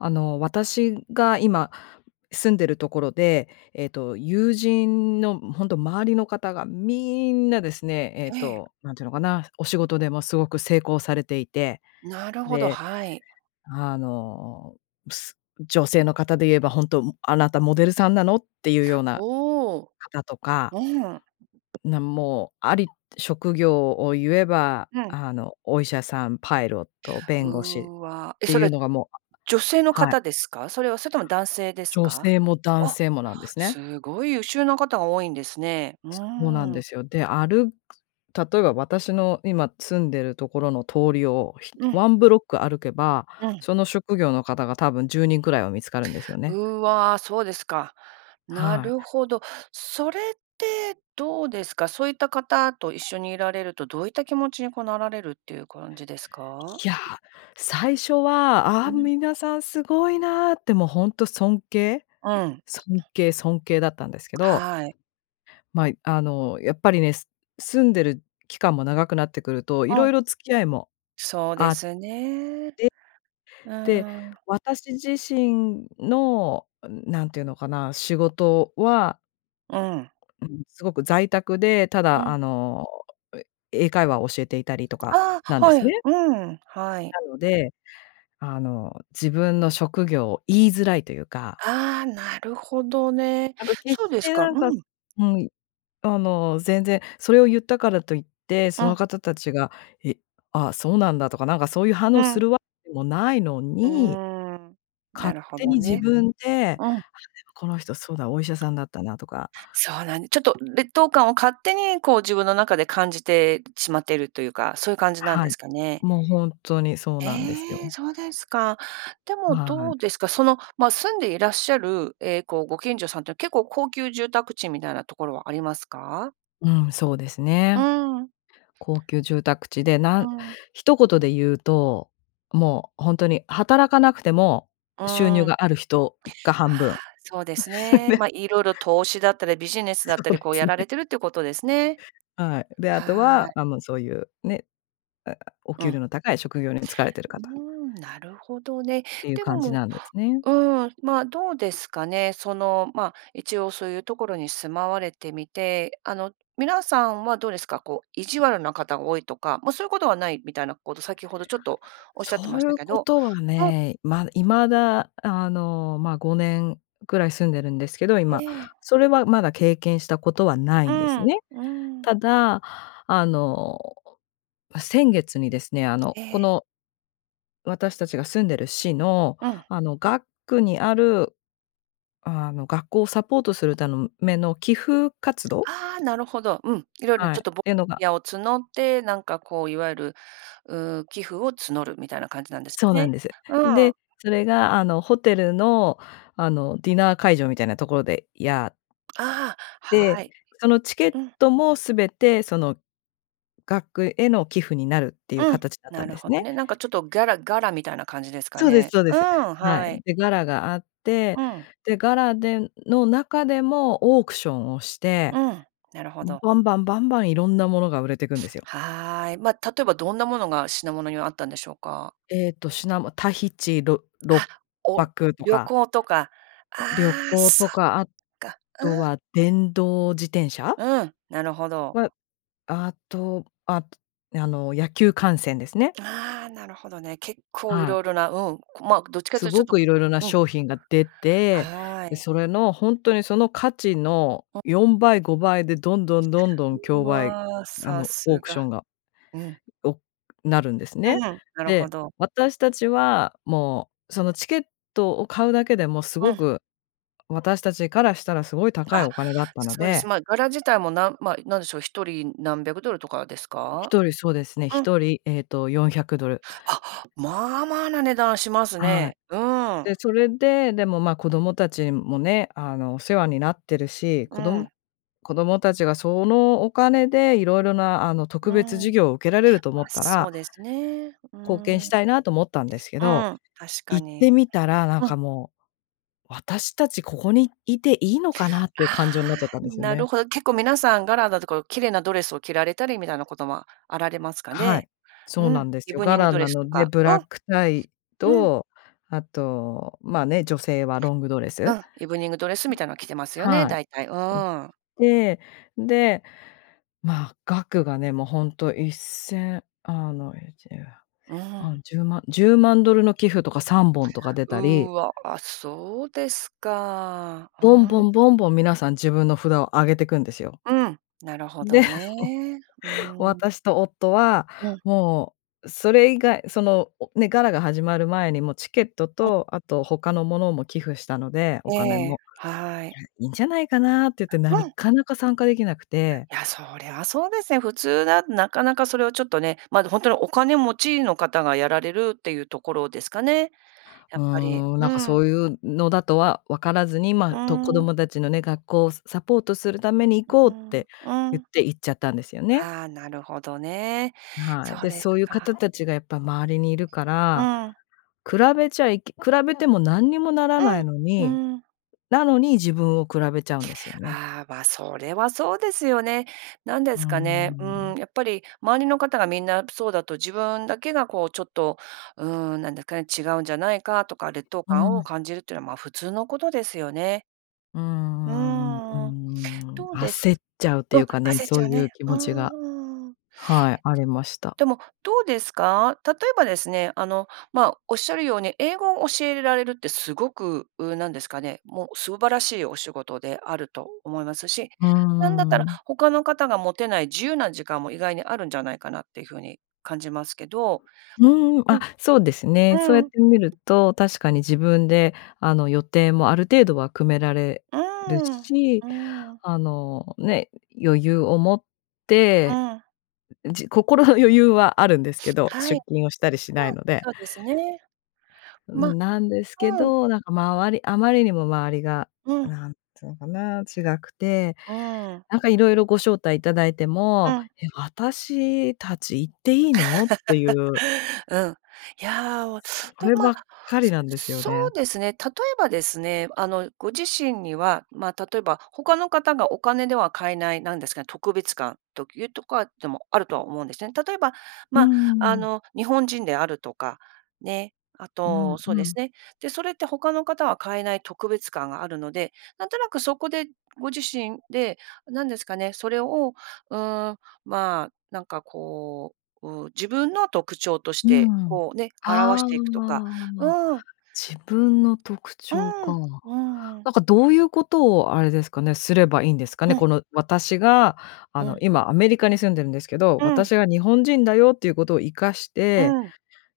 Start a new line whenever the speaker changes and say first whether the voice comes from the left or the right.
left: あの、私が今住んでるところで、えっと友人のほんと周りの方がみんなですね、えっ
right: ええ。
left: と何ていうのかな、お仕事でもすごく成功されていて、
right: なるほど、
left: で、
right: はい。
left: あの、す女性の方で言えば、本当、あなたモデルさんなの？っていうような、
right: おお、
left: 方とか
right: うん。
left: なんもうあり職業を言えば、
right: うん。
left: あの、お医者さん、パイロット、弁護士っ
right: うわ、え、
left: て
right: そ
left: いう
right: れ、
left: のがもう
right: 女性の
left: はい。
right: 方ですか？それは。それとも男性です
left: 女
right: か？
left: 性も男
right: お、
left: 性もなんですね。
right: すごい優秀な方が多いんですね。う
left: そうなん
right: ー
left: で
right: ん。
left: すよ、で、歩く例えば私の今住んでるところの通りを、ひ
right: うん。
left: ワンブロック歩けば、
right: うん。
left: その職業の方が多分10人くらいは見つかるんですよね。
right: うわ、そうですか。な
left: はい。
right: るほど。それってどうですか？そういった方と一緒にいられるとどういった気持ちにこうなられるっていう感じですか？
left: いや、最初は、あ
right: う
left: あ、
right: ん。
left: 皆さんすごいなって、もうほんと尊敬、
right: うん。
left: 尊敬、尊敬だったんですけど
right: はい。
left: ま、あのやっぱりね、す住んでる期間も長くなってくると、
right: う
left: 色
right: ん。
left: 々付き合いも
right: そう
left: あ
right: で
left: って、
right: すね、う
left: で、
right: ーん。
left: 私自身の、何て言うのかな、仕事は
right: うん。
left: うん、すごく在宅で、た
right: う
left: だ
right: ん。
left: あの、英会話を教えていたりとか
right: あ
left: なん
right: あ、
left: で
right: は
left: す
right: い、
left: ね。
right: うん、はい。
left: なので、あの自分の職業を言いづらいというか。
right: ああ、なるほどね、
left: なんか決
right: そう
left: し
right: です
left: て
right: か、
left: なんか
right: うん。
left: うん、あの全然それを言ったからといって、そ
right: うん。
left: の方たちが、え、あ、そうなんだとか、なんかそういう反
right: う
left: 応す
right: ん。
left: るわけでもないの
right: うー
left: に、
right: ん、な
left: 勝
right: るほ
left: 手
right: ど
left: に自
right: ね、
left: 分で、あ、でも
right: うん。
left: この人そうだ、お医者さんだったなとか。
right: そうなんちょっと劣等感を勝手にこう自分の中で感じてしまっているというか、そういう感じなん
left: は
right: で
left: い、
right: すかね。
left: もうほんとにそうなんです
right: ええ、
left: よ。
right: そうですか。でも
left: は
right: どう
left: い。
right: ですか、その、ま、住んでいらっしゃる、え、こうご近所さんっていうのは結構高級住宅地みたいなところはありますか？
left: うん、そうです
right: うー
left: ね、
right: ん。
left: 高級住宅地で、な
right: うー
left: ん
right: ん。
left: 一言で言うと、もうほんとに働かなくても、
right: う
left: 収入
right: ーん。
left: がある人が半
right: はあ、
left: 分、
right: そうです ね。
left: で。
right: ま、色々投資だったりビジネス
left: そ
right: だった
left: う
right: り、
left: で
right: こう
left: す
right: や
left: ね。
right: られてるっていうことですね。
left: はい、で、あと
right: は
left: は、
right: い。
left: あ、もうそういうね、あ、お
right: う
left: 給料
right: ん。
left: の高い職業につかれている
right: うー
left: 方
right: ん、なるほどね、
left: っていう
right: で
left: 感じ
right: も
left: なんですね。
right: うん、ま、どうですかね、その、ま、一応そういうところに住まわれてみて、あの皆さんはどうですか？こう意地悪な方が多いとか、ま、そういうことはないみたいなこと先ほどちょっとおっしゃって
left: そ
right: ま
left: う
right: し
left: い
right: た
left: う
right: け
left: こ
right: ど
left: とは
right: うん。
left: ね、ま未だあの、ま、5年くらい住んでるんですけど、
right: え
left: 今、
right: え。
left: それはまだ経験したことはない
right: う
left: んです
right: ん、
left: ね。
right: うん。
left: ただ、あの、先月にですね、あの、
right: え
left: こ
right: え。
left: の私たちが住んでる市の
right: うん。
left: あの学区にある、あの学校をサポートするたんめの寄付活動。
right: ああ、なるほど、うん、色々の
left: はい、っ
right: ちょっとぼ
left: ての
right: [unintelligible]
left: が
right: やを募って、なんかこういわゆる、うーん、寄付を募るみたいな感じなんですよ
left: そうなん
right: ね、
left: です。
right: うん。
left: で、それがあのホテルのあのディナー会場みたいなところで、やっ
right: ああ、
left: で、
right: はい、
left: そのチケッ
right: うん。
left: トもすべてその学区への寄付になるっていう
right: うん、
left: 形だった
right: な
left: ん
right: る
left: です
right: ほど
left: ね。
right: ね。なんかちょっとギャラガラみたいな感じですか
left: そうです、
right: ね。
left: そうで
right: う
left: す。
right: ん、
left: はい。
right: はい。
left: で、ガラがあって、
right: うん。
left: で、ガラでの中でもオークションをし
right: う
left: て、
right: ん、なるほ
left: ん、
right: ど。
left: バンバンバンバンいろんなものが売れていくんですよ。
right: はい、ま、例えばどんなものが品物にはあったんでしょうか？
left: えっと、しなもタヒチ、ろっろ
right: あ、
left: っ
right: お
left: ぱくと
right: 旅
left: か。
right: 行とか、
left: 旅
right: ああ
left: 行
right: そ
left: と
right: っ
left: か、あ
right: か、う
left: とは
right: ん。
left: 電動自転車。
right: うん、なるほど。
left: はあと、ああの野球観戦ですね。
right: ああ、なるほどね。結構
left: はい。
right: 色々な、うん、ま、どっちかっ
left: す
right: ていうとち
left: ご
right: ょっと
left: く色々な
right: うん。
left: 商品が出て、
right: は
left: で、
right: い。
left: それのほんとにその価値の
right: うん。
left: 4倍5倍でどんどんどんどん
right: う
left: 競売
right: わ、
left: あ
right: さ
left: のオー
right: す
left: クシ
right: が。
left: ョンが、
right: うん。
left: おなるんです
right: うん、
left: ね。
right: なるほ
left: で、
right: ど。
left: 私たちは、もうそのチケットを買うだけでもす
right: う
left: ご
right: ん。
left: く、私たちからしたらすごい高い
right: あ、
left: お金だったの
right: そうです、
left: で
right: ま、ガラ自体もなんま、何でしょう、一人何百ドルとかですか？
left: 一人、そうですね、
right: うん。
left: 一人、えっと400ドル。
right: あ、まあまあな値段します
left: はい。
right: ね、うーん。
left: で、それで、でも、ま、子供たちもね、あのお世話になってるし、
right: う
left: こど
right: ん。
left: 子供たちがそのお金で色々なあの
right: う
left: 特別
right: ん、
left: 授業を受けられると思
right: ま、
left: った
right: そ
left: ら、
right: うですね、う
left: 貢献
right: ん、う
left: し
right: ん、
left: たいなと思ったんですけど、
right: 確か
left: 行って
right: に、
left: みたらなん
right: うん。
left: かもう、私たちここにいていいのかなっ
right: あ
left: ていう感情にな
right: あ、
left: っちゃったんですよ
right: な
left: ね。
right: るほど、結構皆さんガラだとか綺麗なドレスを着られれたりみたいなこともあられますか
left: はい、
right: ね、
left: そう
right: う
left: な
right: ん、
left: んです
right: イ
left: よ、
right: ブ
left: ガ
right: ニング
left: ラ
right: ド
left: な
right: レスと
left: ので、
right: か、
left: ブラ
right: う
left: ッ
right: ん。
left: クタイ、
right: うん。
left: と、あと、ま、ね、女性はロングドレス。
right: う
left: ん。
right: ん、イブニングドレスみたいなの着てますよね、
left: はい、
right: 大体、う
left: を着
right: ーん。
left: て、で、ま、額がね、もうほんと一千あの、いちじゅうひゃ
right: う
left: くせん、あ、
right: ん。
left: 十万十万ドルの寄付とか3本とか出たり
right: うわ、そうですか、う
left: ぼんぼ
right: ん。
left: んぼんぼん皆さん自分の札を上げてくんですよ。
right: うん、なるほ
left: で、
right: どね、うーん。
left: 私と夫は、
right: うん。
left: もうそれ以外そのね、ガラが始まる前にもうチケット
right: うん。
left: とあと他のものも寄付したので、お金
right: ええ、
left: も。
right: はい。
left: いいんじゃないかなって言って、な
right: うん。
left: かなか参加できなくて。
right: いや、それはそうですね、普通だとなかなかそれをちょっとね、まだほんとにお金持ちの方がやられるっていうところですかね、や
left: う
right: っぱり、
left: ーん、な
right: う
left: んかそ
right: ん。
left: ういうのだとはわからずに、
right: うー
left: ま、と子
right: ん。
left: 供たちのね、学校をサポートするために行こ
right: う
left: うっ
right: ん、
left: て
right: う
left: 言っ
right: ん。
left: て行っちゃったんですよね。
right: ああ、なるほどね、
left: は
right: そ
left: い、
right: う
left: で、
right: です
left: そういう方
right: か。
left: たちがやっぱ周りにいるか
right: う
left: ら、
right: ん。
left: 比べちゃいけ比べても何にもならないの
right: う
left: に、
right: ん、うん。
left: なのに自分を比べちゃうんですよね。
right: ああ、ま、それはそうですよね。何で
left: うー
right: すかね。うー
left: ん。
right: ん、やっぱり周りの方がみんなそうだと自分だけがこうちょっと、うーん、なんだかね、違うんじゃないかとか、劣等
left: う
right: 感を
left: ん。
right: 感じるっていうのは、ま、普通のことですよね。
left: う
right: う
left: んうんうー
right: ーん。
left: ん、
right: どうです
left: 焦っちゃうって
right: うん、
left: いうかね、
right: 焦っ
left: そ
right: ち
left: う
right: ゃう
left: いう
right: ね、
left: 気
right: う
left: 持ちが
right: んうーん。
left: はい、ありました。
right: でも、どうですか？例えばですね、あの、ま、おっしゃるように英語を教えられるってすごく、うーん、なんですかね、もう素晴らしいお仕事であると思いますし、
left: う
right: なんだった
left: ー
right: ら、
left: ん。
right: 他の方が持てない自由な時間も意外にあるんじゃないかなっていう風に感じますけど、
left: うーん、
right: う
left: あ、
right: ん、
left: そうですね、そうやっ
right: うん。
left: て見ると、確かに自分であの予定もある程度は組められ
right: うー
left: る
right: ん、う
left: し、
right: ーん。
left: あの、ね、余裕を持っ
right: う
left: て、
right: ん。
left: ん、じ心の余裕はあるんですけど、
right: はい、うん、
left: 出勤をしたりしないので。
right: そうですね、
left: う
right: ま
left: ん、なんですけ
right: うん。
left: ど、なんか周りあまりにも周りが、
right: うん。
left: なんていうのかな、違くて、
right: うーん。
left: なんか色々ご招待いただいて
right: う
left: も、
right: ん。
left: 「「え、私たち行っていいの？」っていう。
right: うん、いやあ、
left: そ
right: と、
left: れば
right: ま、
left: っかり
right: そ
left: なんですよ
right: そ
left: ね。
right: うですね、例えばですね、あの、ご自身には、ま、例えば他の方がお金では買えない、なんですかね、特別感というとかでもあるとは思うんですね。例えば、
left: うー
right: ま、あ
left: ん。
right: の、日本人であるとか、ね、あ
left: うん
right: と、そう
left: う
right: です
left: ん。
right: ね、で、それって他の方は買えない特別感があるので、なんとなくそこで、ご自身で、何ですかね、それを、うーん、ま、なんかこう、う、自分の特徴とし
left: うー
right: て、
left: ん、
right: こうね、表し
left: ああ、
right: ていくとか、うーん。
left: 自分の特
right: う
left: 徴か。
right: ーん、うん-うん。
left: なんかどういうことをあれですかね、すればいいんですかね？
right: うん。
left: この私が、あ
right: う
left: の
right: ん。
left: 今アメリカに住んでるんですけど、
right: うん。
left: 私が日本人だよっていうことを生かして、
right: うん。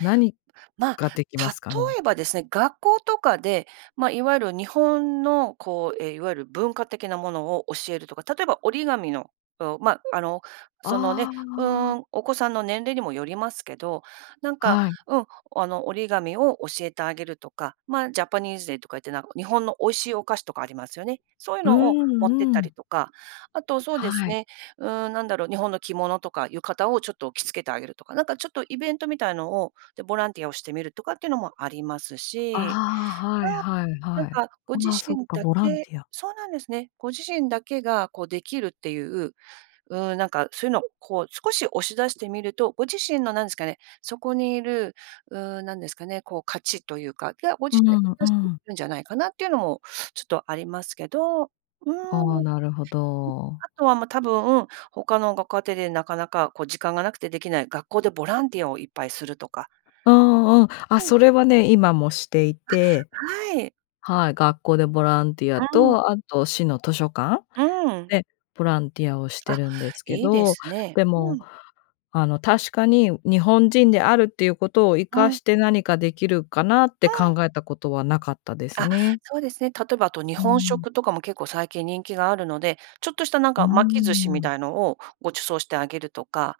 left: 何
right: ま、
left: ができま
right: 例
left: すかね？
right: えばですね、学校とかで、ま、いわゆる日本のこう、え、いわゆる文化的なものを教えるとか。例えば折り紙の、うん、ま、あの、その
left: あ
right: ね、うー
left: あ。
right: ん、お子さんの年齢にもよりますけど、なんか、
left: はい。
right: うん、あの折り紙を、教えてあげるとか、ま、ジャパニーズデーとか言って、なんか日本の美味しいお菓子とかありますよね、そういう
left: う
right: のを持
left: ん
right: ってっ
left: う
right: た
left: ん。
right: りとか。あとそうです
left: はい。
right: ね、うーん、何だろう、日本の着物とか浴衣をちょっと着付けてあげるとか、なんかちょっとイベントみたいのを、で、ボランティアをしてみるとかっていうのもあります
left: あ
right: し、
left: あ、はいはい
right: うーん、な
left: は
right: ん
left: い、
right: か、ご自
left: あ、そっ
right: 身
left: か、
right: だ
left: ボラン
right: け
left: ティア。
right: そうなんですね、ご自身だけがこうできるっていう、うーん、なんかそういうのを、こう少し押し出してみると、ご自身のなんですかね、そこにいる、うーん、何ですかね、こう価値というか、が、ご自
left: う
right: 身で
left: んう
right: 出していけ
left: ん。
right: るんじゃないかなっていうのもちょっとありますけど、うーん、
left: ああ、
right: うん、
left: なるほど。
right: あとは、ま、多分、他のご家庭でなかなかこう時間がなくてできない、学校でボランティアをいっぱいするとか。
left: うんうん、あ、
right: うん。あ、
left: それはね、今もしていて
right: はい。
left: はい、学校でボランティア
right: うん。
left: と、あと市の図書館
right: うーん。
left: でボランティアをして
right: あ、
left: るんですけ
right: いいで
left: ど、
right: すね、
left: で
right: う
left: も、
right: ん。
left: あの確かに日本人であるっていうことを生
right: う
left: か
right: ん。
left: して何かできるかなっ
right: う
left: て考
right: ん。
left: えたことはなかったです
right: あ、
left: ね。
right: そうですね、例えばあと日
left: う
right: 本
left: ん。
right: 食とかも結構最近人気があるので、ちょっとしたなん
left: うー
right: か巻き寿司み
left: ん。
right: たいのをご馳走してあげるとか、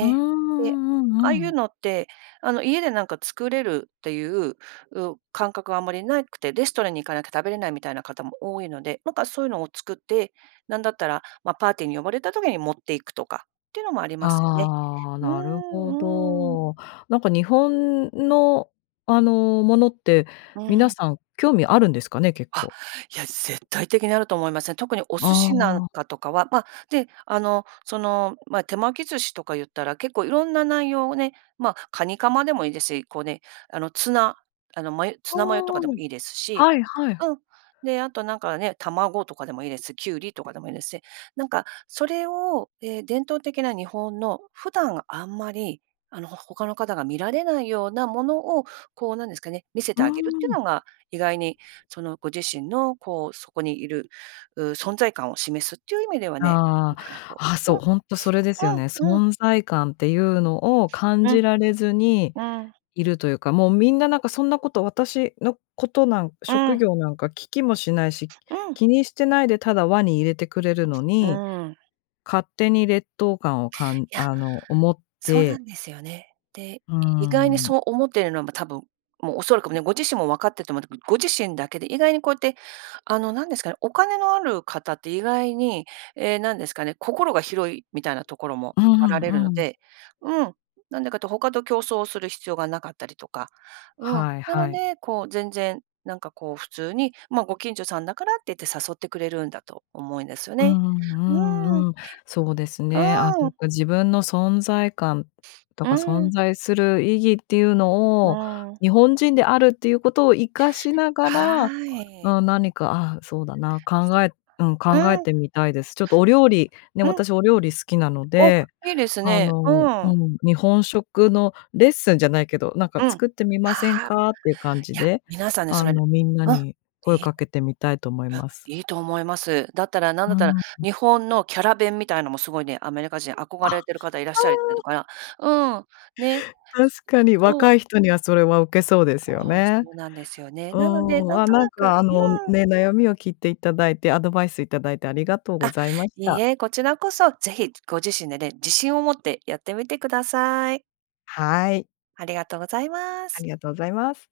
left: うーん、う
right: で、
left: んう
right: ああ
left: んう
right: いう
left: ん。
right: のって、あの家でなんか作れるっていう、う、感覚はあんまりなくて、レストランに行かなきゃ食べれないみたいな方も多いので、なんかそういうのを作って、なんだったら、ま、パーティーに呼ばれた時に持っていくとか、っていうのもありますよね、
left: ああ、
right: うー
left: なるほ
right: んうーん。
left: ど。なんか日本のあのものって
right: う
left: 皆
right: ん。
left: さん興味あるんですかね？結
right: あ、
left: 構。
right: いや、絶対的にあると思いますね。特にお
left: あ
right: 寿司なん
left: あ。
right: かとかは。ま、で、あのその、ま、手巻き寿司とか言ったら、結構いろんな内容をね、ま、カニカマでもいいですし、こうね、あの、ツナあの、ま、ツナマヨとか
left: お、
right: でも
left: ん、
right: いいですし、
left: はいはい。
right: うん、で、あとなんかね、卵とかでもいいですし、キュウリとかでもいいですし、なんか、それを、え、伝統的な日本の普段あんまり、あの、ほ他の方が見られないようなものを、こうなんですかね、見せ
left: う
right: て
left: ー
right: あげるってい
left: ん。
right: うのが、意外に、そのご自身のこうそこにいる、う、存在感を示すっていう意味ではね、い
left: あ
right: いかなと、
left: あ、あ、
right: う
left: そう、
right: ん、
left: ほんとそれですよね。
right: うんうん。
left: 存在感っていうのを感
right: う
left: じ
right: ん、
left: られずに
right: うん。
left: いるというか、もうみんななんかそんなこと、私のことなんか、
right: う
left: 職
right: ん。
left: 業なんか聞きもしないし、
right: うん。
left: 気にしてないでただ輪に入れてくれるの
right: う
left: に、
right: ーん。
left: 勝手に劣等感をかん
right: いや、
left: あの思っ
right: そうな
left: て。
right: んですよね。で、
left: うー
right: 意外に
left: ん。
right: そう思ってるのは、ま、多分、もう恐らくもうね、ご自身も分かってると思うんだけど、ご自身だけで意外にこうやって、あのなんですかね、お金のある方って意外に、ええなんですかね、心が広いみたいなところも
left: う
right: あら
left: ん
right: れるの
left: うん。
right: で、うん、なんでかって他と競争する必要がなかったりとか、うん、
left: はい
right: な
left: は
right: の
left: い。
right: で、こう全然、なんかこう普通にまご近所さんだからって言って誘ってくれるんだと思うんですよ
left: う
right: ね、
left: んう
right: う
left: んう
right: ーん。
left: んうん、そうです
right: う
left: ね、あ、そ
right: ー
left: っ
right: ん。
left: か、自分の存在感と
right: うー
left: か存
right: ん。
left: 在する意義っていう
right: う
left: のを、
right: ーん。
left: 日本人であるっていうことを生かしながら、
right: はい。
left: あ、何か、あ、そうだな、考えうん、
right: う
left: 考え
right: ん。
left: てみたいです。ちょっとお料理、ね、
right: うん。
left: 私お料理好きなの
right: お、い
left: で、
right: いです
left: あ
right: ね。
left: の
right: う
left: う
right: ん。
left: ん、日本食のレッスンじゃないけど、なんか
right: うん、
left: 作ってみません
right: はあ、も
left: か？っていう感じ
right: いや、
left: で、
right: 皆さんね、そ
left: あ
right: れ
left: のみんな
right: うん、
left: に声を
right: いい
left: かけてみたいと思い
right: うん、
left: ます。
right: いいと思います、だったら、なんだっ
left: うん
right: たら、
left: うん。
right: 日本のキャラ弁みたいのもすごいね、アメリカ人
left: あ、
right: 憧れてる方いらっしゃりして
left: うん。
right: るから、うん、ね
left: 確かに
right: そう。
left: 若い人にはそれはウケそうですよ
right: そう、そ
left: ね。
right: うなんですよね、
left: う
right: なので、
left: ん、
right: なん
left: あ、
right: と
left: なん
right: なく
left: かあの
right: うん。
left: ね、悩みを聞いていただいて、アドバイスいただいてありがとう
right: あ、
left: ございまし
right: いい
left: た。
right: え、こちらこそ、ぜひご自身でね、自信を持ってやってみてください。
left: はい。
right: ありがとうございま
left: あ
right: す。
left: りがとうございます。